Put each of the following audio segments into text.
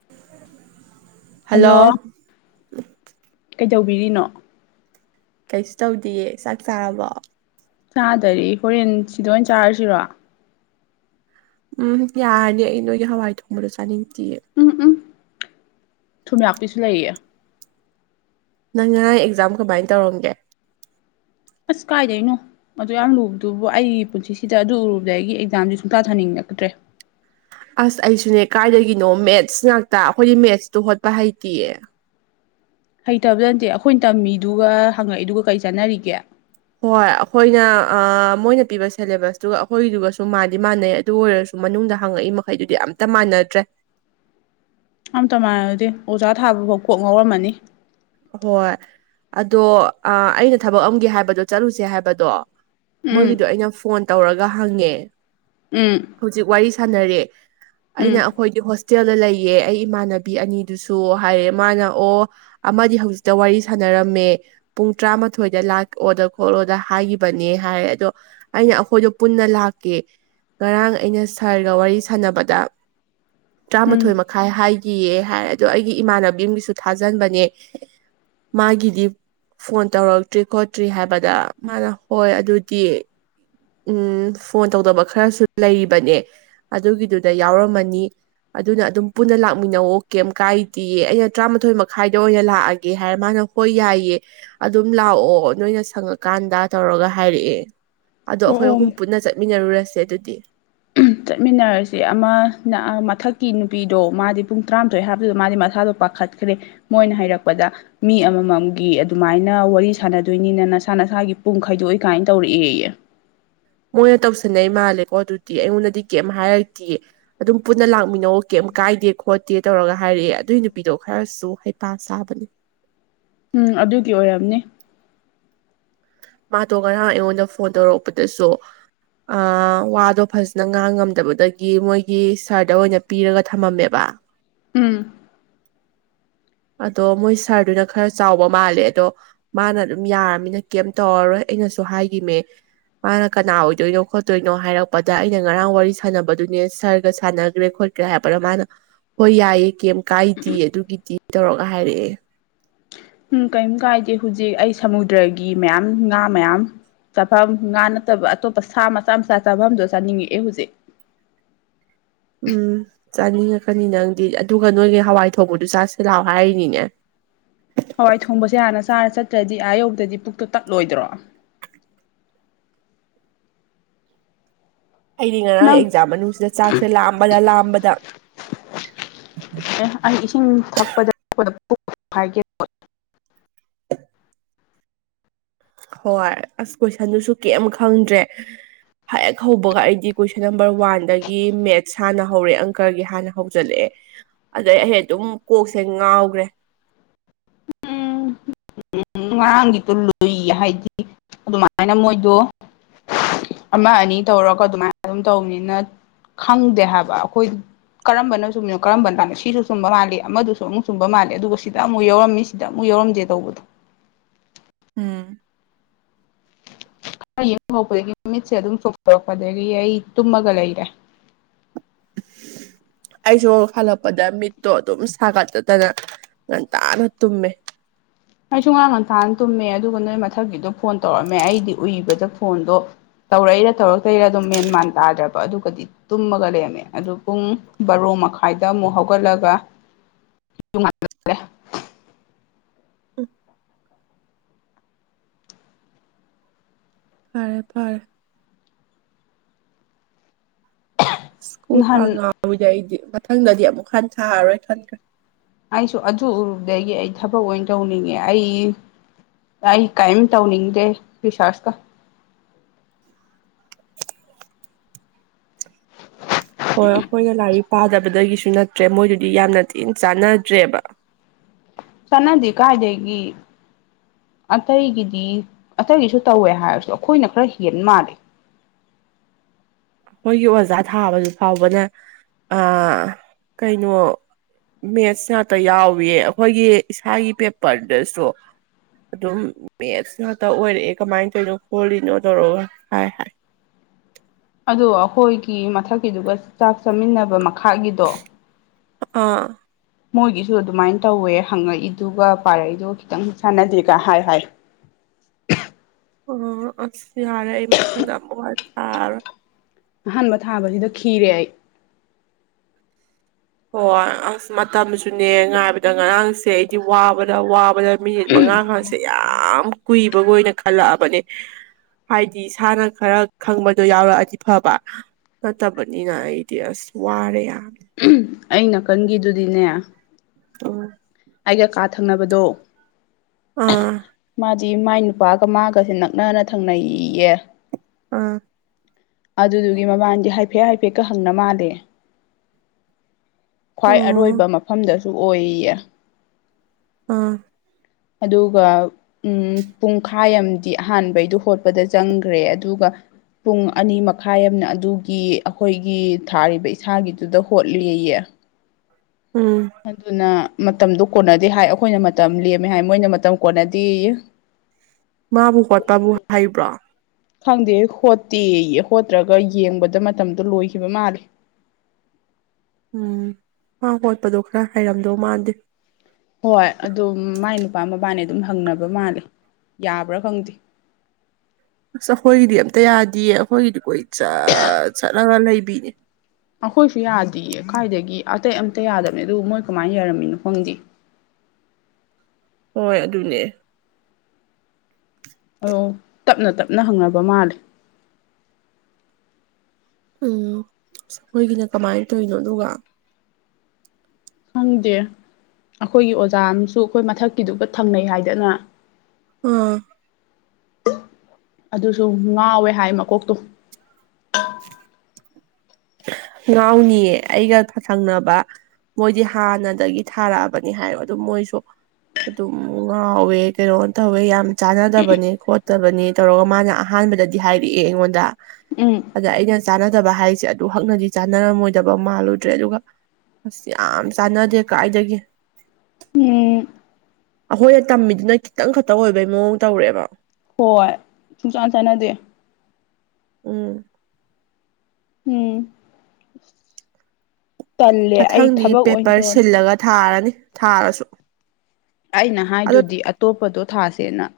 [inaudible] Hello! ꯀꯩꯗꯧꯕꯤꯔꯤꯅꯣ? ꯀꯩꯁꯨ ꯇꯧꯗꯤꯌꯦ꯫ ꯆꯥꯛ ꯆꯥꯔꯕꯣ? ꯆꯥꯗꯔꯤ ꯍꯣꯔꯦꯟ ꯁꯤꯗ ꯑꯣꯏꯅ ꯆꯥꯔꯁꯤꯔꯣ? ꯎꯝ ꯌꯥꯔꯅꯤ ꯑꯩ ꯅꯣꯏꯒꯤ ꯍꯋꯥꯏ ꯊꯣꯡꯕꯗꯣ ꯆꯥꯅꯤꯡꯇꯤꯌꯦ꯫ ꯎꯝ ꯎꯝ ꯊꯨꯝꯌꯥꯛꯄꯤꯁꯨ ꯂꯩꯌꯦ꯫ ꯅꯪ ꯉꯥꯔꯥꯡ ꯑꯦꯛꯖꯥꯝ ꯀꯃꯥꯏ ꯇꯧꯔꯝꯒꯦ? ꯑꯁ ꯀꯥꯏꯗꯩꯅꯣ꯫ ꯑꯗꯨꯌꯥꯝ ꯂꯨꯕꯗꯨꯕꯨ ꯑꯩ ꯄꯨꯟꯁꯤꯁꯤꯗ ꯑꯗꯨ ꯎꯔꯨꯕꯗꯒꯤ ꯑꯩꯒꯤ ꯑꯦꯛꯖꯥꯝꯁꯦ ꯁꯨꯡꯊꯥ-ꯊꯥꯅꯤꯡꯉꯛꯇ꯭ꯔꯦ꯫ ꯑꯁ ꯑꯩꯁꯨꯅꯦ ꯀꯥꯏꯗꯒꯤꯅꯣ ꯃꯦꯠꯁ ꯉꯥꯛꯇ ꯑꯩꯈꯣꯏꯗꯤ ꯃꯦꯠꯁꯇꯨ ꯍꯣꯠꯄ ꯍꯩꯇꯤꯌꯦ꯫ ꯍꯩꯇꯕꯗ ꯅꯠꯇꯦ ꯑꯩꯈꯣꯏꯅ ꯇꯝꯃꯤꯗꯨꯒ ꯍꯪꯉꯛꯏꯗꯨꯒ ꯀꯔꯤ ꯆꯥꯟꯅꯔꯤꯒꯦ꯫ ꯍꯣꯏ ꯑꯩꯈꯣꯏꯅ ꯑ ꯃꯣꯏꯅ ꯄꯤꯕ ꯁꯦꯂꯦꯕꯁꯇꯨꯒ ꯑꯩꯈꯣꯏꯒꯤꯗꯨꯒꯁꯨ ꯃꯥꯗꯤ ꯃꯥꯟꯅꯩ ꯑꯗꯨ ꯑꯣꯏꯔꯁꯨ ꯃꯅꯨꯡꯗ ꯍꯪꯉꯛꯏ ꯃꯈꯩꯗꯨꯗꯤ ꯑꯝꯇ ꯃꯥꯟꯅꯇ꯭ꯔꯦ꯫ ꯑꯝꯇ ꯃꯥꯟꯅꯗꯦ ꯑꯣꯖꯥ ꯊꯥꯕꯐꯥꯎ ꯀꯣꯛ ꯉꯥꯎꯔꯝꯃꯅꯤ꯫ ꯍꯣꯏ ꯑꯗꯣ ꯑ ꯑꯩꯅ ꯊꯕꯛ ꯑꯝꯒꯤ ꯍꯥꯏꯕꯗꯣ ꯆꯠꯂꯨꯁꯦ ꯍꯥꯏꯕꯗꯣ, ꯎꯝ ꯃꯣꯏꯒꯤꯗꯣ ꯑꯩꯅ ꯐꯣꯟ ꯇꯧꯔꯒ ꯍꯪꯉꯦ꯫ ꯎꯝ ꯍꯨꯖꯤꯛ ꯋꯥꯔꯤ ꯁꯥꯟꯅꯔꯦ ꯑꯩꯅ ꯎꯝ ꯑꯩꯈꯣꯏꯗꯤ ꯍꯣꯁꯇꯦꯜꯗ ꯂꯩꯌꯦ ꯑꯩ ꯏꯃꯥꯟꯅꯕꯤ ꯑꯅꯤꯗꯨꯁꯨ ꯍꯥꯏꯔꯦ ꯃꯥꯅ ꯑꯣ ꯑꯃꯗꯤ ꯍꯧꯖꯤꯛꯇ ꯋꯥꯔꯤ ꯁꯥꯟꯅꯔꯝꯃꯦ ꯄꯨꯡ ꯇꯔꯥꯃꯥꯊꯣꯏꯗ ꯂꯥꯛꯑꯣꯗ ꯈꯣꯠꯂꯣꯗ ꯍꯥꯏꯒꯤꯕꯅꯦ ꯍꯥꯏ ꯑꯗꯣ ꯑꯩꯅ ꯑꯈꯣꯏꯗꯣ ꯄꯨꯟꯅ ꯂꯥꯛꯀꯦ ꯉꯔꯥꯡ ꯑꯩꯅ ꯁꯥꯔꯒ ꯋꯥꯔꯤ ꯁꯥꯟꯅꯕꯗ ꯎꯝ ꯇꯔꯥꯃꯥꯊꯣꯏ ꯃꯈꯥꯏ ꯍꯥꯏꯒꯤꯌꯦ ꯍꯥꯏ ꯑꯗꯣ ꯑꯩꯒꯤ ꯏꯃꯥꯟꯅꯕꯤ ꯑꯝꯒꯤꯁꯨ ꯊꯥꯖꯟꯕꯅꯦ ꯃꯥꯒꯤꯗꯤ ꯐꯣꯟ ꯇꯧꯔꯛꯇ꯭ꯔꯤ ꯈꯣꯠꯇ꯭ꯔꯤ ꯍꯥꯏꯕꯗ ꯃꯥꯅ ꯍꯣꯏ ꯑꯗꯨꯗꯤ ꯎꯝ ꯐꯣꯟ ꯇꯧꯗꯕ ꯈꯔꯁꯨ ꯂꯩꯔꯤꯕꯅꯦ ꯑꯗꯨꯒꯤꯗꯨꯗ ꯌꯥꯎꯔꯝꯃꯅꯤ ꯑꯗꯨꯅ ꯑꯗꯨꯝ ꯄꯨꯟꯅ ꯂꯥꯛꯃꯤꯟꯅꯧꯑꯣ ꯀꯩꯝ ꯀꯥꯏꯗꯤꯌꯦ ꯑꯩꯅ ꯇꯔꯥꯃꯥꯊꯣꯏ ꯃꯈꯥꯏꯗ ꯑꯣꯏꯅ ꯂꯥꯛꯑꯒꯦ ꯍꯥꯏꯔ ꯃꯥꯅ ꯍꯣꯏ ꯌꯥꯏꯌꯦ ꯑꯗꯨꯝ ꯂꯥꯛꯑꯣ ꯅꯣꯏꯅ ꯁꯪꯉꯀꯥꯟꯗ ꯇꯧꯔꯒ ꯍꯥꯏꯔꯛꯑꯦ ꯑꯗꯣ ꯑꯣ ꯑꯩꯈꯣꯏ ꯑꯣ ꯑꯍꯨꯝ ꯄꯨꯟꯅ ꯆꯠꯃꯤꯟꯅꯔꯨꯔꯁꯦ ꯑꯗꯨꯗꯤ ꯆꯠꯃꯤꯟꯅꯔꯁꯦ ꯑꯃꯅ ꯃꯊꯛꯀꯤ ꯅꯨꯄꯤꯗꯣ ꯃꯥꯗꯤ ꯄꯨꯡ ꯇꯔꯥꯃꯥꯊꯣꯏ ꯍꯥꯏꯕꯗꯨꯗ ꯃꯥꯗꯤ ꯃꯁꯥꯗꯣ ꯄꯥꯛ ꯈꯠꯈ꯭ꯔꯦ ꯃꯣꯏꯅ ꯍꯥꯏꯔꯛꯄꯗ ꯃꯤ ꯑꯃꯃꯝꯒꯤ ꯑꯗꯨꯃꯥꯏꯅ ꯋꯥꯔꯤ ꯁꯥꯟꯅꯗꯣꯏꯅꯤꯅ ꯅꯁꯥ ꯅꯁꯥꯒꯤ ꯄꯨꯡ ꯈꯥꯏꯗꯣꯛꯏ ꯀꯥꯏꯅ ꯇꯧꯔꯛꯑꯦꯌꯦ ꯃꯣꯏꯅ ꯇꯧꯁꯟꯅꯩ ꯃꯥꯜꯂꯦꯀꯣ ꯑꯗꯨꯗꯤ ꯑꯩꯉꯣꯟꯗꯗꯤ ꯀꯩꯝ ꯍꯥꯏꯔꯛꯇꯦ ꯑꯗꯨꯝ ꯄꯨꯟꯅ ꯂꯥꯛꯃꯤꯟꯅꯧ ꯀꯩꯝ ꯀꯥꯏꯗꯦ ꯈꯣꯠꯇꯦ ꯇꯧꯔꯒ ꯍꯥꯏꯔꯛꯑꯦ ꯑꯗꯨꯏ ꯅꯨꯄꯤꯗꯣ ꯈꯔꯁꯨ ꯍꯩꯄꯥ ꯁꯥꯕꯅꯦ ꯎꯝ ꯑꯗꯨꯒꯤ ꯑꯣꯏꯔꯝꯅꯤ ꯃꯥꯗꯣ ꯉꯔꯥꯡ ꯑꯩꯉꯣꯟꯗ ꯐꯣꯟ ꯇꯧꯔꯛꯄꯗꯁꯨ ꯑꯥ ꯋꯥꯗꯣ ꯐꯖꯅ ꯉꯥꯡꯉꯝꯗꯕꯗꯒꯤ ꯃꯣꯏꯒꯤ ꯁꯥꯔꯗ ꯑꯣꯏꯅ ꯄꯤꯔꯒ ꯊꯝꯃꯝꯃꯦꯕ ꯎꯝ ꯑꯗꯣ ꯃꯣꯏ ꯁꯥꯔꯗꯨꯅ ꯈꯔ ꯆꯥꯎꯕ ꯃꯥꯜꯂꯦ ꯑꯗꯣ ꯃꯥꯅ ꯑꯗꯨꯝ ꯌꯥꯔꯃꯤꯅ ꯀꯩꯝ ꯇꯧꯔꯔꯣꯏ ꯑꯩꯅꯁꯨ ꯍꯥꯏꯒꯤꯃꯦ ꯃꯥꯅ ꯀꯅꯥ ꯑꯣꯏꯗꯣꯏꯅꯣ ꯈꯣꯠꯇꯣꯏꯅꯣ ꯍꯥꯏꯔꯛꯄꯗ ꯑꯩꯅ ꯉꯔꯥꯡ ꯋꯥꯔꯤ ꯁꯥꯟꯅꯕꯗꯨꯅꯦ ꯁꯥꯔꯒ ꯁꯥꯟꯅꯒꯔꯦ ꯈꯣꯠ ꯀꯔꯦ ꯍꯥꯏꯔꯛꯄꯅ ꯃꯥꯅ ꯍꯣꯏ ꯌꯥꯏꯌꯦ ꯀꯩꯝ ꯀꯥꯏꯗꯦ ꯑꯗꯨꯒꯤꯗꯤ ꯇꯧꯔꯒ ꯍꯥꯏꯔꯛꯑꯦ ꯎꯝ ꯀꯩꯝ ꯀꯥꯏꯗꯦ ꯍꯧꯖꯤꯛ ꯑꯩ ꯁꯃꯨꯗ꯭ꯔꯒꯤ ꯃꯌꯥꯝ ꯉꯥ ꯃꯌꯥꯝ ꯆꯥꯐꯝ ꯉꯥ ꯅꯠꯇꯕ ꯑꯇꯣꯞꯄ ꯁꯥ ꯃꯆꯥ ꯃꯆꯥ ꯆꯥꯐꯝꯗꯣ ꯆꯥꯅꯤꯡꯉꯛꯑꯦ ꯍꯧꯖꯤꯛ ꯎꯝ ꯆꯥꯅꯤꯡꯉꯛꯀꯅꯤ ꯅꯪꯗꯤ ꯑꯗꯨꯒ ꯅꯣꯏꯒꯤ ꯍꯋꯥꯏ ꯊꯣꯡꯕꯗꯨ ꯆꯥꯁꯤꯂꯥꯛꯑꯣ ꯍꯥꯏꯔꯤꯅꯤꯅꯦ ꯍꯋꯥꯏ ꯊꯣꯡꯕꯁꯦ ꯍꯥꯟꯅ ꯆꯥꯔ ꯆꯠꯇ꯭ꯔꯗꯤ ꯑꯥ ꯌꯧꯕꯗꯗꯤ ꯄꯨꯛꯇꯣ ꯇꯠꯂꯣꯏꯗ꯭ꯔꯣ ꯑꯩꯗꯤ ꯉꯔꯥꯡ ꯅꯪ ꯑꯦꯛꯖꯥꯝ ꯃꯅꯨꯡꯁꯤꯗ ꯆꯥꯛꯁꯦ ꯂꯥꯝꯕꯗ ꯂꯥꯝꯕꯗ ꯑꯦ ꯑꯩ ꯏꯁꯤꯡ ꯊꯛꯄꯗꯄꯗ ꯄꯨꯛ ꯍꯥꯏꯒꯦ ꯍꯣꯏ ꯑꯁ ꯀꯣꯏꯁꯟꯗꯨꯁꯨ ꯀꯩꯝ ꯈꯪꯗ꯭ꯔꯦ ꯍꯦꯛ ꯍꯧꯕꯒ ꯑꯩꯗꯤ ꯀꯣꯏꯁꯟ ꯅꯝꯕꯔ ꯋꯥꯟꯗꯒꯤ ꯃꯦꯠꯁ ꯍꯥꯟꯅ ꯍꯧꯔꯦ ꯑꯪꯀꯒꯤ ꯍꯥꯟꯅ ꯍꯧꯖꯜꯂꯛꯑꯦ ꯑꯗꯩ ꯑꯩ ꯑꯗꯨꯝ ꯀꯣꯛꯁꯦ ꯉꯥꯎꯒꯔꯦ ꯎꯝ ꯉꯔꯥꯡꯒꯤꯗꯣ ꯂꯨꯏ ꯍꯥꯏꯗꯤ ꯑꯗꯨꯃꯥꯏꯅ ꯃꯣꯏꯗꯣ ꯑꯃ ꯑꯅꯤ ꯇꯧꯔꯒ ꯑꯗꯨꯃꯥꯏꯅ ꯑꯗꯨꯝ ꯇꯧꯕꯅꯤꯅ ꯈꯪꯗꯦ ꯍꯥꯏꯕ ꯑꯩꯈꯣꯏ ꯀꯔꯝꯕꯅ ꯆꯨꯝꯃꯤꯅꯣ ꯀꯔꯝꯕꯅ ꯂꯥꯟꯂꯤꯅꯣ ꯁꯤꯁꯨ ꯆꯨꯝꯕ ꯃꯥꯜꯂꯤ ꯑꯃꯗꯨꯁꯨ ꯑꯃꯨꯛ ꯆꯨꯝꯕ ꯃꯥꯜꯂꯦ ꯑꯗꯨꯒ ꯁꯤꯗ ꯑꯃꯨꯛ ꯌꯥꯎꯔꯝꯃꯤꯁꯤ ꯁꯤꯗ ꯑꯃꯨꯛ ꯌꯥꯎꯔꯝꯗꯦ ꯇꯧꯕꯗꯣ ꯎꯝ [unintelligible] ꯌꯨꯝ ꯍꯥꯜꯂꯛꯄꯗꯒꯤ ꯃꯤꯠꯁꯦ ꯑꯗꯨꯝ ꯆꯣꯡꯊꯣꯔꯛꯄ ꯑꯗꯒꯤ ꯑꯩ ꯇꯨꯝꯃꯒ ꯂꯩꯔꯦ ꯑꯩꯁꯨꯨ ꯍꯜꯂꯛꯄꯗ ꯃꯤꯠꯇꯣ ꯑꯗꯨꯝ ꯁꯥꯒꯠꯗꯅ ꯉꯟꯇꯥꯅ ꯇꯨꯝꯃꯦ ꯑꯩꯁꯨꯨ ꯉꯔꯥꯡ ꯉꯟꯊꯥꯅ ꯇꯨꯝꯃꯦ ꯑꯗꯨꯒ ꯅꯣꯏ ꯃꯊꯛꯀꯤꯗꯣ ꯐꯣꯟ ꯇꯧꯔꯛꯑꯝꯃꯦ ꯑꯩꯗꯤ ꯎꯏꯕꯗ ꯐꯣꯟꯗꯣ ꯇꯧꯔꯛꯏꯔ ꯇꯧꯔꯛꯇꯔꯤꯔꯗꯣ ꯃꯦꯟ ꯃꯥꯟ ꯇꯥꯗ꯭ꯔꯕ ꯑꯗꯨꯒꯗꯤ ꯇꯨꯝꯃꯒ ꯂꯩꯔꯝꯃꯦ ꯑꯗꯨ ꯄꯨꯡ ꯕꯥꯔꯣ ꯃꯈꯥꯏꯗ ꯑꯃꯨꯛ ꯍꯧꯒꯠꯂꯒ ꯇꯨꯡ [inaudible] ꯐꯥꯔꯦ ꯐꯥꯔꯦ ꯑꯁ ꯀꯣꯛꯀ ꯅꯍꯥꯟ ꯉꯥꯎꯏꯗ ꯑꯩꯗꯤ ꯃꯊꯪꯗꯗꯤ ꯑꯃꯨꯛ ꯍꯟ ꯊꯥꯔꯔꯣꯏ ꯈꯟꯈꯔ ꯑꯩꯁꯨ ꯑꯗꯨ ꯎꯔꯨꯕꯗꯒꯤ ꯑꯩ ꯊꯕꯛ ꯑꯣꯏꯟ ꯇꯧꯅꯤꯡꯉꯦ ꯑꯩ ꯑꯩ ꯀꯩꯝ ꯇꯧꯅꯤꯡꯗꯦ ꯔꯤꯁꯥ꯭ꯔꯁꯀ ꯍꯣꯏ ꯑꯩꯈꯣꯏꯅ ꯂꯥꯏꯔꯤꯛ ꯄꯥꯗꯕꯗꯒꯤꯁꯨ ꯅꯠꯇ꯭ꯔꯦ ꯃꯣꯏꯗꯨꯗꯤ ꯌꯥꯝꯅ ꯊꯤꯅ ꯆꯥꯟꯅꯗ꯭ꯔꯦꯕ ꯆꯥꯟꯅꯥꯗ‌ꯦ ꯀꯥꯏꯗꯒꯤ ꯑꯇꯩꯒꯤꯗꯤ ꯑꯇꯩꯒꯤꯁꯨ ꯇꯧꯋꯦ ꯍꯥꯏꯔꯁꯨ ꯑꯩꯈꯣꯏꯅ ꯈꯔ ꯍꯦꯟ ꯃꯥꯟꯂꯦ ꯃꯣꯏꯒꯤ ꯑꯣꯖꯥ ꯊꯥꯕꯗꯨ ꯐꯥꯎꯕꯅ ꯑꯥ ꯀꯩꯅꯣ ꯃꯦꯠꯁ ꯉꯥꯛꯇ ꯌꯥꯎꯏ ꯑꯈꯣꯏꯒꯤ ꯏꯁꯥꯒꯤ ꯄꯦꯄꯔꯗꯁꯨ ꯑꯗꯨꯝ ꯃꯦꯠꯁ ꯉꯥꯛꯇ ꯑꯣꯏꯔꯛꯑꯦ ꯀꯃꯥꯏꯟ ꯇꯧꯏꯅꯣ ꯈꯣꯠꯂꯤꯅꯣ ꯇꯧꯔꯒ ꯍꯥꯏ ꯍꯥꯏ ꯑꯗꯣ ꯑꯈꯣꯏꯒꯤ ꯃꯊꯛꯀꯤꯗꯨꯒ ꯆꯥꯛ ꯆꯥꯃꯤꯟꯅꯕ ꯃꯈꯥꯒꯤꯗꯣ ꯑꯥ ꯃꯣꯏꯒꯤꯁꯨ ꯑꯗꯨꯃꯥꯏꯟ ꯇꯧꯋꯦ ꯍꯪꯉꯛꯏꯗꯨꯒ ꯄꯥꯔꯛꯏꯗꯨꯒ ꯈꯤꯇꯪ ꯆꯥꯟꯅꯗꯦꯒ ꯍꯥꯏ ꯍꯥꯏ ꯎꯝ ꯑꯁ ꯌꯥꯔꯦ ꯑꯩ ꯃꯊꯪꯗ ꯑꯃꯨꯛ ꯍꯟ ꯊꯥꯔꯣꯏ ꯑꯍꯥꯟꯕ ꯊꯥꯕꯒꯤꯗ ꯈꯤꯔꯦ ꯑꯩ ꯍꯣꯏ ꯑꯁ ꯃꯇꯝꯁꯨꯅꯦ ꯉꯥꯏꯕꯗ ꯉꯔꯥꯡꯁ ꯁꯦ ꯑꯩꯗꯤ ꯋꯥꯕꯅ ꯋꯥꯕꯅ ꯃꯤꯅꯤꯠ ꯃꯉꯥꯜ ꯒꯁ [unintelligible] ꯌꯥꯝ ꯀꯨꯏꯕꯒ ꯑꯣꯏꯅ ꯈꯜꯂꯑꯕꯅꯦ ꯍꯥꯏꯗꯤ ꯏꯁꯥꯅ ꯈꯔ ꯈꯪꯕꯗꯣ ꯌꯥꯎꯔꯛꯑꯗꯤ ꯐꯕ ꯅꯠꯇꯕꯅꯤꯅ ꯑꯩꯗꯤ ꯑꯁ ꯋꯥꯔꯦ ꯌꯥꯝ ꯑꯩ ꯅꯥꯀꯟꯒꯤꯗꯨꯗꯤꯅꯦ ꯎꯝ ꯑꯩꯒ ꯀꯥ ꯊꯪꯅꯕꯗꯣ ꯑꯥ ꯃꯥꯗꯤ ꯃꯥꯏ ꯅꯨꯄꯥꯒ ꯃꯥꯒꯁꯦ ꯅꯛꯅꯅ ꯊꯪꯅꯩꯌꯦ ꯑꯥ ꯑꯗꯨꯗꯨꯒꯤ ꯃꯕꯥꯟꯗꯤ ꯍꯥꯏꯐꯦꯠ ꯍꯥꯏꯐꯦꯠꯀ ꯍꯪꯅ ꯃꯥꯜꯂꯦ ꯈ꯭ꯋꯥꯏ ꯑꯣ ꯑꯔꯣꯏꯕ ꯃꯐꯝꯗꯁꯨ ꯑꯣꯏꯌꯦ ꯑꯥ ꯑꯗꯨꯒ ꯎꯝ ꯄꯨꯡꯈꯥꯏ ꯑꯝꯗꯤ ꯑꯍꯥꯟꯕꯩꯗꯣ ꯍꯣꯠꯄꯗ ꯆꯪꯈ꯭ꯔꯦ ꯑꯗꯨꯒ ꯄꯨꯡ ꯑꯅꯤ ꯃꯈꯥꯏ ꯑꯝꯅ ꯑꯗꯨꯒꯤ ꯑꯈꯣꯏꯒꯤ ꯊꯥꯔꯤꯕ ꯏꯁꯥꯒꯤꯗꯨꯗ ꯍꯣꯠꯂꯦꯌꯦ ꯎꯝ ꯑꯗꯨꯅ ꯃꯇꯝꯗꯣ ꯀꯣꯟꯅꯗꯦ ꯍꯥꯏ ꯑꯩꯈꯣꯏꯅ ꯃꯇꯝ ꯂꯦꯝꯃꯦ ꯍꯥꯏ ꯃꯣꯏꯅ ꯃꯇꯝ ꯀꯣꯟꯅꯗꯦꯌꯦ [inaudible] ꯃꯥꯕꯨ ꯍꯣꯠꯄꯝꯕꯨ ꯍꯩꯕ꯭ꯔꯣ ꯈꯪꯗꯦ ꯍꯣꯠꯇꯦꯌꯦ ꯍꯣꯠꯇ꯭ꯔꯒ ꯌꯦꯡꯕꯗ ꯃꯇꯝꯗꯣ ꯂꯣꯏꯈꯤꯕ ꯃꯥꯂꯦ ꯎꯝ ꯃꯥ ꯍꯣꯠꯄꯗꯣ ꯈꯔ ꯍꯩꯔꯝꯗꯧ ꯃꯥꯥꯟꯗꯦ ꯍꯣꯏ ꯑꯗꯨ ꯃꯥꯏ ꯅꯨꯄꯥ ꯃꯕꯥꯅꯤ ꯑꯗꯨꯝ ꯍꯪꯅꯕ ꯃꯥꯜꯂꯦ ꯌꯥꯕ꯭ꯔꯥ ꯈꯪꯗꯦ ꯑꯁ ꯑꯈꯣꯏꯒꯤꯗꯤ ꯑꯝꯇ ꯌꯥꯗꯤꯌꯦ ꯑꯈꯣꯏꯒꯤꯗꯤ ꯀꯣꯏ ꯆꯠ ꯆꯠꯂꯒ ꯂꯩꯕꯤꯅꯤ ꯑꯈꯣꯏꯁꯨ ꯌꯥꯗꯤꯌ‌ꯦ ꯀꯥꯏꯗꯒꯤ ꯑꯇꯩ ꯑꯝꯇ ꯌꯥꯗꯕꯅꯦ ꯑꯗꯨꯒ ꯃꯣꯏ ꯀꯃꯥꯏꯟ ꯌꯔꯝꯃꯤꯅꯣ ꯈꯪꯗꯦ ꯍꯣꯏ ꯑꯗꯨꯅꯦ ꯑꯣ ꯇꯞꯅ ꯇꯞꯅ ꯍꯪꯅꯕ ꯃꯥꯜꯂꯦ ꯎꯝ ꯈꯣꯏꯒꯤꯅ ꯀꯃꯥꯏ ꯇꯧꯔꯤꯅꯣ ꯑꯗꯨꯒ ꯈꯪꯗꯦ ꯑꯩꯈꯣꯏꯒꯤ ꯑꯣꯖꯥ ꯑꯃꯁꯨ ꯑꯩꯈꯣꯏ ꯃꯊꯛꯀꯤꯗꯨꯒ ꯊꯪꯅꯩ ꯍꯥꯏꯗꯅ ꯑꯥ ꯑꯗꯨꯁꯨ ꯉꯥꯎꯋꯦ ꯍꯥꯏ ꯃꯀꯣꯛꯇꯣ ꯉꯥꯎꯅꯤꯌꯦ ꯑꯩꯒ ꯊꯪꯅꯕ ꯃꯣꯏꯗꯤ ꯍꯥꯟꯅꯗꯒꯤ ꯊꯥꯔꯛꯑꯕꯅꯤ ꯍꯥꯏ ꯑꯗꯨꯝ ꯃꯣꯏꯁꯨ ꯑꯗꯨꯝ ꯉꯥꯎꯋꯦ ꯀꯩꯅꯣ ꯇꯧꯋꯦ ꯌꯥꯝ ꯆꯥꯟꯅꯗꯕꯅꯦ ꯈꯣꯠꯇꯕꯅꯤ ꯇꯧꯔꯒ ꯃꯥꯅ ꯑꯍꯥꯟꯕꯗꯗꯤ ꯍꯥꯏꯔꯛꯑꯦ ꯑꯩꯉꯣꯟꯗ ꯎꯝ ꯑꯗ ꯑꯩꯅ ꯆꯥꯟꯅꯗꯕ ꯍꯥꯏꯁꯦ ꯑꯗꯨꯛ ꯍꯛꯅꯗꯤ ꯆꯥꯟꯅꯔꯝꯃꯣꯏꯗꯕ ꯃꯥꯜꯂꯨꯗ꯭ꯔꯦ ꯑꯗꯨꯒ ꯑꯁ ꯌꯥꯝ ꯆꯥꯟꯅꯗꯦ ꯀꯥꯏꯗꯒꯤ ꯎꯝ ꯑꯈꯣꯏꯅ ꯇꯝꯃꯤꯗꯨꯅ ꯈꯤꯇꯪ ꯈꯛꯇ ꯑꯣꯏꯕꯩ ꯃꯑꯣꯡ ꯇꯧꯔꯛꯑꯦꯕ ꯍꯣꯏ ꯁꯨꯡꯆꯥꯟ ꯆꯥꯟꯅꯗꯦ ꯎꯝ ꯎꯝ ꯇꯜꯂꯦ ꯑꯩ ꯃꯊꯪꯗꯤ ꯊꯕꯛ ꯑꯣꯏꯅ ꯄꯦꯄꯔ ꯇꯧꯔꯅꯤ ꯁꯤꯜꯂꯒ ꯊꯥꯔꯅꯤ ꯊꯥꯔꯁꯨ ꯑꯩꯅ ꯑꯗꯣ ꯍꯥꯏꯗꯨꯗꯤ ꯑꯇꯣꯞꯄꯗꯣ ꯊꯥꯁꯦꯅ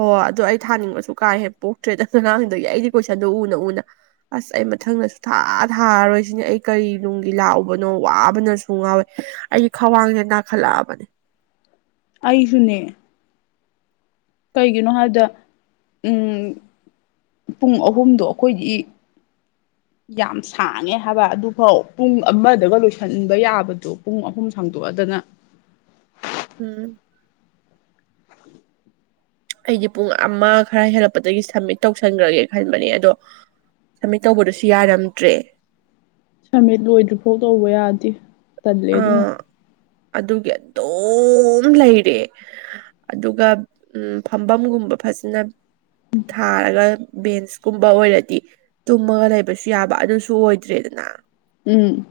ꯍꯣ ꯑꯗꯣ ꯑꯩ ꯊꯥꯅꯤꯡꯕꯁꯨ ꯀꯥ ꯍꯦꯟꯅ ꯄꯣꯛꯇ꯭ꯔꯦꯗ ꯉꯔꯥꯡꯗꯒꯤ ꯑꯩꯒꯤ ꯀꯣꯏꯁꯟꯗꯣ ꯎꯅ ꯎꯅ ꯑꯁ ꯑꯩ ꯃꯊꯪꯗ ꯁꯨ ꯊꯥ ꯊꯥꯔꯔꯣꯏ ꯁꯤꯅꯦ ꯑꯩ ꯀꯔꯤ ꯅꯨꯡꯒꯤ ꯂꯥꯛꯎꯕꯅꯣ ꯋꯥꯕꯅꯁꯨ ꯉꯥꯎꯋꯦ ꯑꯩ ꯈ꯭ꯋꯥꯡꯁꯦ ꯅꯥꯈꯠꯂꯛꯑꯕꯅꯦ ꯑꯩꯁꯨꯅꯦ ꯀꯩꯒꯤꯅꯣ ꯍꯥꯏꯕꯗ ꯎꯝ ꯄꯨꯡ ꯑꯍꯨꯝꯗꯣ ꯑꯩꯈꯣꯏꯒꯤ ꯌꯥꯝ ꯁꯥꯡꯉꯦ ꯍꯥꯏꯕ ꯑꯗꯨꯐꯥꯎ ꯄꯨꯡ ꯑꯃꯗꯒ ꯂꯣꯏꯁꯤꯟꯕ ꯌꯥꯕꯗꯣ ꯄꯨꯡ ꯑꯍꯨꯝ ꯁꯥꯡꯗꯣꯛꯑꯗꯅ ꯎꯝ ꯑꯩꯗꯤ ꯄꯨꯡ ꯑꯃ ꯈꯔ ꯍꯦꯜꯂꯛꯄꯗꯒꯤ ꯁꯝꯃꯤꯠ ꯇꯧꯁꯟꯈ꯭ꯔꯒꯦ ꯈꯟꯕꯅꯦ ꯑꯗꯣ ꯁꯝꯃꯤꯠ ꯇꯧꯕꯗꯨꯁꯨ ꯌꯥꯔꯝꯗ꯭ꯔꯦ ꯁꯃꯤꯠ ꯂꯣꯏꯗ꯭ꯔꯤꯐꯥꯎ ꯇꯧꯕ ꯌꯥꯗꯦ ꯇꯜꯂꯦ ꯑꯗꯨꯅ ꯑꯥ ꯑꯗꯨꯒꯤ ꯑꯗꯨꯝ ꯂꯩꯔꯦ ꯑꯗꯨꯒ ꯎꯝ ꯐꯝꯕꯝꯒꯨꯝꯕ ꯐꯖꯅ ꯊꯥꯔꯒ ꯕꯦꯟꯁꯀꯨꯝꯕ ꯑꯣꯏꯔꯗꯤ ꯇꯨꯝꯃꯒ ꯂꯩꯕꯁꯨ ꯌꯥꯕ ꯑꯗꯨꯁꯨ ꯑꯣꯏꯗ꯭ꯔꯦꯗꯅ ꯎꯝ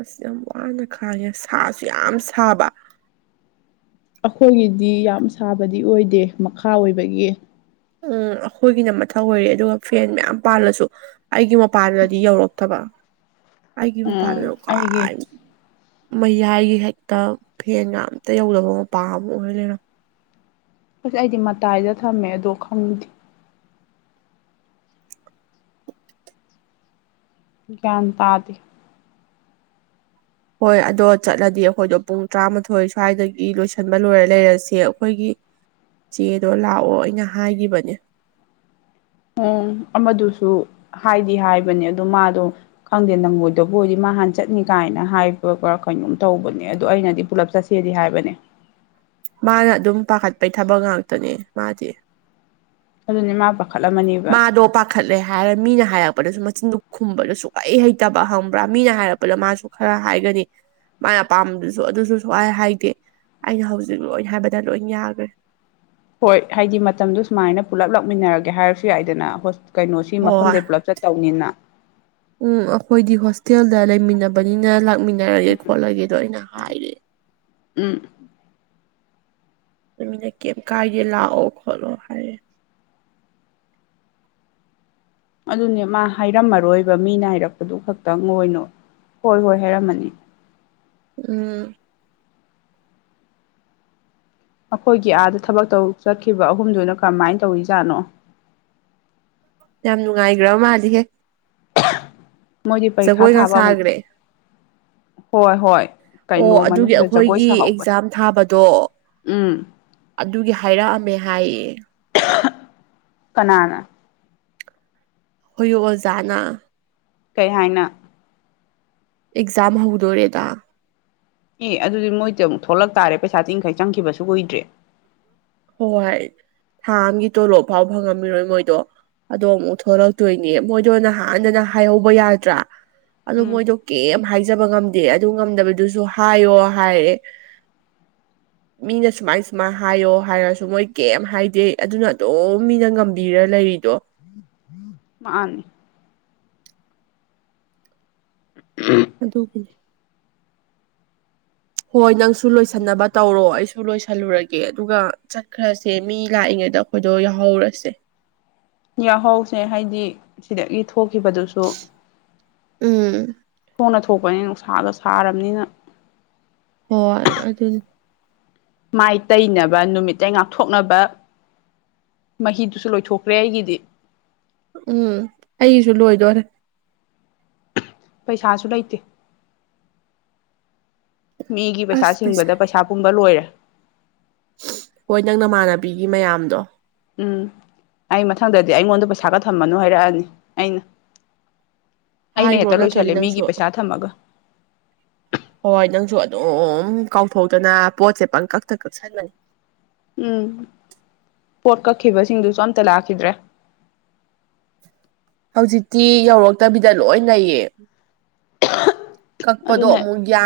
ꯑꯁ ꯌꯥꯝ ꯋꯥꯅ ꯈꯡꯉꯦ ꯁꯥꯁꯨ ꯌꯥꯝ ꯁꯥꯕ ꯑꯩꯈꯣꯏꯒꯤꯗꯤ ꯌꯥꯝ ꯁꯥꯕꯗꯤ ꯑꯣꯏꯗꯦ ꯃꯈꯥ ꯑꯣꯏꯕꯒꯤ ꯎꯝ ꯑꯩꯈꯣꯏꯒꯤꯅ ꯃꯊꯛ ꯑꯣꯏꯔꯦ ꯑꯗꯨꯒ ꯐꯦꯟ ꯃꯌꯥꯝ ꯄꯥꯜꯂꯁꯨ ꯑꯩꯒꯤ ꯃꯄꯥꯟꯗꯗꯤ ꯌꯧꯔꯛꯇꯕ ꯑꯩꯒꯤ ꯃꯄꯥꯥꯟꯗ ꯎꯝ ꯑꯩꯒꯤ ꯈꯨꯋꯥꯏ ꯃꯌꯥꯏꯒꯤ ꯍꯦꯛꯇ ꯐꯦꯟꯒ ꯑꯝꯇꯥ ꯌꯧꯗꯕ ꯃꯄꯥ ꯑꯃ ꯑꯣꯏꯔ ꯂꯩꯔꯝ ꯑꯁ ꯑꯩꯗꯤ ꯃꯇꯥꯏꯗ ꯊꯝꯃꯦ ꯑꯗꯣ ꯈꯪꯗꯦ ꯒꯤꯌꯟ ꯇꯗꯦ ꯍꯣꯏ ꯑꯗꯣ ꯆꯠꯂꯗꯤ ꯑꯩꯈꯣꯏꯗꯣ ꯄꯨꯡ ꯇꯔꯥꯃꯥꯊꯣꯏ ꯁ꯭ꯋꯥꯏꯗꯒꯤ ꯂꯣꯏꯁꯤꯟꯕ ꯂꯣꯏꯔ ꯂꯩꯔꯁꯦ ꯑꯩꯈꯣꯏꯒꯤ ꯆꯦꯗꯣ ꯂꯥꯛꯑꯣ ꯑꯩꯅ ꯍꯥꯏꯈꯤꯕꯅꯦ ꯎꯝ ꯑꯃꯗꯨꯁꯨ ꯍꯥꯏꯗꯤ ꯍꯥꯏꯕꯅꯦ ꯑꯗꯨ ꯃꯥꯗꯣ ꯈꯪꯗꯦ ꯅꯪꯉꯣꯏꯗꯕꯨ ꯑꯣꯏꯗꯤ ꯃꯥꯍꯥꯟ ꯆꯠꯅꯤ ꯀꯥꯏꯅ ꯍꯥꯏꯕꯒꯥ ꯀꯩꯅꯣꯝ ꯇꯧꯕꯅꯦ ꯑꯗꯣ ꯑꯩꯅꯗꯤ ꯄꯨꯂꯞ ꯆꯠꯁꯤ ꯁꯤꯗꯤ ꯍꯥꯏꯕꯅꯦ ꯃꯥꯅ ꯑꯗꯨꯝ ꯄꯥꯈꯠꯄꯩ ꯊꯕꯛ ꯉꯥꯛꯇꯅꯦ ꯃꯥꯗꯤ ꯑꯗꯨꯅꯦ ꯃꯥ ꯄꯥ ꯈꯠꯂꯝꯃꯅꯤ ꯃꯥꯗꯣ ꯄꯥꯛ ꯈꯠꯂꯦ ꯍꯥꯏꯔ ꯃꯤꯅ ꯍꯥꯏꯔꯛꯄꯗꯁꯨ ꯃꯆꯤꯟꯗꯣ ꯈꯨꯝꯕꯗꯣ ꯁꯨꯛꯍꯩ ꯍꯩꯇꯕ ꯍꯪꯕ꯭ꯔꯥ ꯃꯤꯅ ꯍꯥꯏꯔꯛꯄꯗ ꯃꯥꯁꯨ ꯈꯔ ꯍꯥꯏꯒꯅꯤ ꯃꯥꯢ ꯄꯥꯝꯕꯗꯨꯁꯨ ꯑꯗꯨꯁꯨ ꯁꯨꯛꯍꯥꯏ ꯍꯥꯏꯗꯦ ꯑꯩꯅ ꯍꯧꯖꯤꯛ ꯂꯣꯏ ꯍꯥꯏꯕꯗ ꯂꯣꯏꯟ ꯌꯥꯒ꯭ꯔꯦ ꯍꯣꯏ ꯍꯥꯏꯗꯤ ꯃꯇꯝꯗꯣ ꯁꯨꯃꯥꯏꯅ ꯄꯨꯜꯂꯞ ꯂꯥꯛꯃꯤꯟꯅꯔꯒꯦ ꯍꯥꯏꯔꯁꯨ ꯌꯥꯏꯗꯅꯥ ꯍꯣꯁ ꯀꯩꯅꯣ ꯁꯤ ꯍꯣꯏ ꯍꯣꯏ ꯃꯐꯝꯗꯩ ꯄꯨꯜꯂꯞ ꯆꯠꯇꯧꯅꯤꯅ ꯎꯝ ꯑꯈꯣꯏꯗꯤ ꯍꯣꯁꯇꯦꯜꯗ ꯂꯩꯃꯤꯟꯅꯕꯅꯤꯅ ꯂꯥꯛꯃꯤꯟꯅꯔꯒꯦ ꯈꯣꯠꯂꯒꯦꯗꯣ ꯑꯩꯅ ꯍꯥꯏꯔꯦ ꯎꯝ ꯑꯗꯨ ꯃꯤꯅ ꯀ꯭ꯌꯝ ꯀꯥꯏꯗꯦ ꯂꯥꯛꯑꯣ ꯈꯣꯠꯂꯣ ꯍꯥꯏꯌꯦ ꯑꯗꯨꯅꯦ ꯃꯥ ꯍꯥꯏꯔꯝꯃꯔꯣꯏꯕ ꯃꯤꯅ ꯍꯥꯏꯔꯛꯄꯗꯨ ꯈꯛꯇꯪ ꯑꯣꯏꯅ ꯍꯣꯏ ꯍꯣꯏ ꯍꯥꯏꯔꯝꯃꯅꯤ ꯎꯝ ꯑꯈꯣꯏꯒꯤ ꯑꯥꯗ ꯊꯕꯛ ꯇꯧ ꯆꯠꯈꯤꯕ ꯑꯍꯨꯝꯗꯨꯅ ꯀꯔꯝꯃꯥꯏꯟ ꯇꯧꯔꯤ ꯖꯥꯠꯅꯣ ꯌꯥꯝ ꯅꯨꯡꯉꯥꯏꯒ꯭ꯔꯕ ꯃꯥꯜꯂꯤꯍꯦ ꯃꯣꯏꯗꯤ ꯄꯔꯤꯈꯥ ꯖꯒꯣꯏꯒ ꯊꯥꯕ ꯑꯃꯨꯛ ꯁꯥꯈ꯭ꯔꯦ ꯍꯣꯏ ꯍꯣꯏ ꯑꯣ ꯀꯩꯅꯣ ꯑꯗꯨꯒꯤ ꯃꯅꯨꯡꯗ ꯖꯒꯣꯏ ꯑꯈꯣꯏꯒꯤ ꯁꯥꯍꯧꯕ ꯑꯦꯛꯖꯥꯝ ꯊꯥꯕꯗꯣ ꯎꯝ ꯑꯗꯨꯒꯤ ꯍꯥꯏꯔꯛꯑꯝꯃꯦ ꯍꯥꯏꯌꯦ ꯀꯅꯥꯅ ꯍꯣꯌꯨ ꯑꯣꯖꯥꯅ ꯀꯩ ꯍꯥꯏꯅ ꯑꯦꯛꯖꯥꯝ ꯍꯧꯗꯣꯔꯦꯗꯥ ꯢ ꯑꯗꯨꯗꯤ ꯃꯣꯏꯗ ꯑꯃꯨꯛ ꯊꯣꯛꯂꯛ ꯇꯥꯔꯦ ꯄꯩꯁꯥ ꯇꯤꯟꯈꯩ ꯆꯪꯈꯤꯕꯁꯨ ꯀꯨꯏꯗ꯭ꯔꯤ ꯍꯣꯏ ꯊꯥ ꯑꯝꯒꯤ ꯇꯣꯂꯣꯞ ꯐꯥꯎ ꯐꯪꯉꯝꯃꯤꯔꯣꯏ ꯃꯣꯏꯗꯣ ꯑꯗꯣ ꯑꯃꯨꯛ ꯊꯣꯛꯂꯛꯇꯣꯏꯅꯦ ꯃꯣꯏꯗꯣ ꯅꯍꯥꯟꯗꯅ ꯍꯥꯏꯍꯧꯕ ꯌꯥꯗ꯭ꯔꯥ ꯑꯗꯨ ꯎꯝ ꯃꯣꯏꯗꯣ ꯀꯦꯝ ꯍꯥꯏꯖꯕ ꯉꯝꯗꯦ ꯑꯗꯨ ꯉꯝꯗꯕꯗꯨꯁꯨ ꯍꯥꯏꯌꯣ ꯍꯥꯏꯔꯦ [inaudible] ꯃꯤꯅ ꯁꯨꯃꯥꯏ ꯁꯨꯃꯥꯏ ꯍꯥꯏꯌꯣ ꯍꯥꯏꯔꯁꯨ ꯃꯣꯏ ꯀꯦꯝ ꯍꯥꯏꯗꯦ ꯑꯗꯨꯅ ꯑꯗꯨꯝ ꯃꯤꯅ ꯉꯝꯕꯤꯔ ꯂꯩꯔꯤꯗꯣ ꯃꯥꯅꯤ [unintelligible] ꯑꯗꯨꯒꯤꯅꯦ ꯍꯣꯏ ꯅꯪꯁꯨ ꯂꯣꯏꯁꯟꯅꯕ ꯇꯧꯔꯣ ꯑꯩꯁꯨ ꯂꯣꯏꯁꯜꯂꯨꯔꯒꯦ ꯑꯗꯨꯒ ꯆꯠꯈ꯭ꯔꯁꯦ ꯃꯤ ꯂꯥꯛꯏꯉꯩꯗ ꯈꯣꯏꯗꯣ ꯌꯥꯎꯍꯧꯔꯁꯦ ꯌꯥꯎꯍꯧꯁꯦ ꯍꯥꯏꯗꯤ ꯁꯤꯗꯒꯤ ꯊꯣꯛꯈꯤꯕꯗꯁꯨ ꯎꯝ ꯈꯣꯡꯅ ꯊꯣꯛꯄꯅꯤꯅ ꯅꯨꯡꯁꯥꯒ ꯁꯥꯔꯝꯅꯤꯅ ꯍꯣꯏ ꯑꯗꯨꯅꯤ ꯃꯥꯏ ꯇꯩꯅꯕ ꯅꯨꯃꯤꯠꯇꯩ ꯉꯥꯛꯊꯣꯛꯅꯕ ꯃꯍꯤꯗꯨꯁꯨ ꯂꯣꯏꯊꯣꯛꯈ꯭ꯔꯦ ꯑꯩꯒꯤꯗꯤ ꯎꯝ ꯑꯩꯒꯤꯁꯨ ꯂꯣꯏꯗꯣꯔꯦ ꯄꯩꯁꯥꯁꯨ ꯂꯩꯇꯦ ꯃꯤꯒꯤ ꯄꯩꯁꯥ ꯁꯤꯡꯕꯗ ꯄꯩꯁꯥ ꯄꯨꯝꯕ ꯂꯣꯏꯔꯦ ꯍꯣꯏ ꯅꯪ ꯅꯃꯥꯟꯅꯕꯤꯒꯤ ꯃꯌꯥꯝꯗꯣ ꯎꯝ ꯑꯩ ꯃꯊꯪꯗꯗꯤ ꯑꯩꯉꯣꯟꯗ ꯄꯩꯁꯥꯒ ꯊꯝꯃꯅꯨ ꯍꯥꯏꯔꯛꯑꯅꯤ ꯑꯩꯅ ꯑꯩꯅ ꯍꯥꯏꯈ꯭ꯔꯣ ꯍꯦꯛꯇꯥ ꯅꯠꯇ꯭ꯔꯗꯤ ꯂꯣꯏꯁꯜꯂꯦ ꯃꯤꯒꯤ ꯅꯪꯁꯨ ꯄꯩꯁꯥ ꯊꯝꯃꯒ ꯍꯣꯏ ꯅꯪꯁꯨ ꯑꯗꯨꯝ ꯀꯥꯎꯊꯣꯛꯇꯥꯅ ꯄꯣꯠꯁꯦ ꯄꯪ ꯀꯛꯇꯥ ꯀꯛꯁꯟꯕꯅꯦ ꯎꯝ ꯄꯣꯠ ꯀꯛꯈꯤꯕꯁꯤꯡꯗꯨꯁꯨ ꯑꯝꯇꯥ ꯂꯥꯛꯈꯤꯗ꯭ꯔꯦ ꯍꯧꯖꯤꯛꯇꯤ ꯌꯧꯔꯛꯇꯥꯕꯤꯗ ꯂꯣꯏ ꯂꯩꯩꯌꯦ ꯀꯛꯄꯗꯣ ꯑꯗꯨꯅ ꯑꯃꯨꯛ ꯌꯥ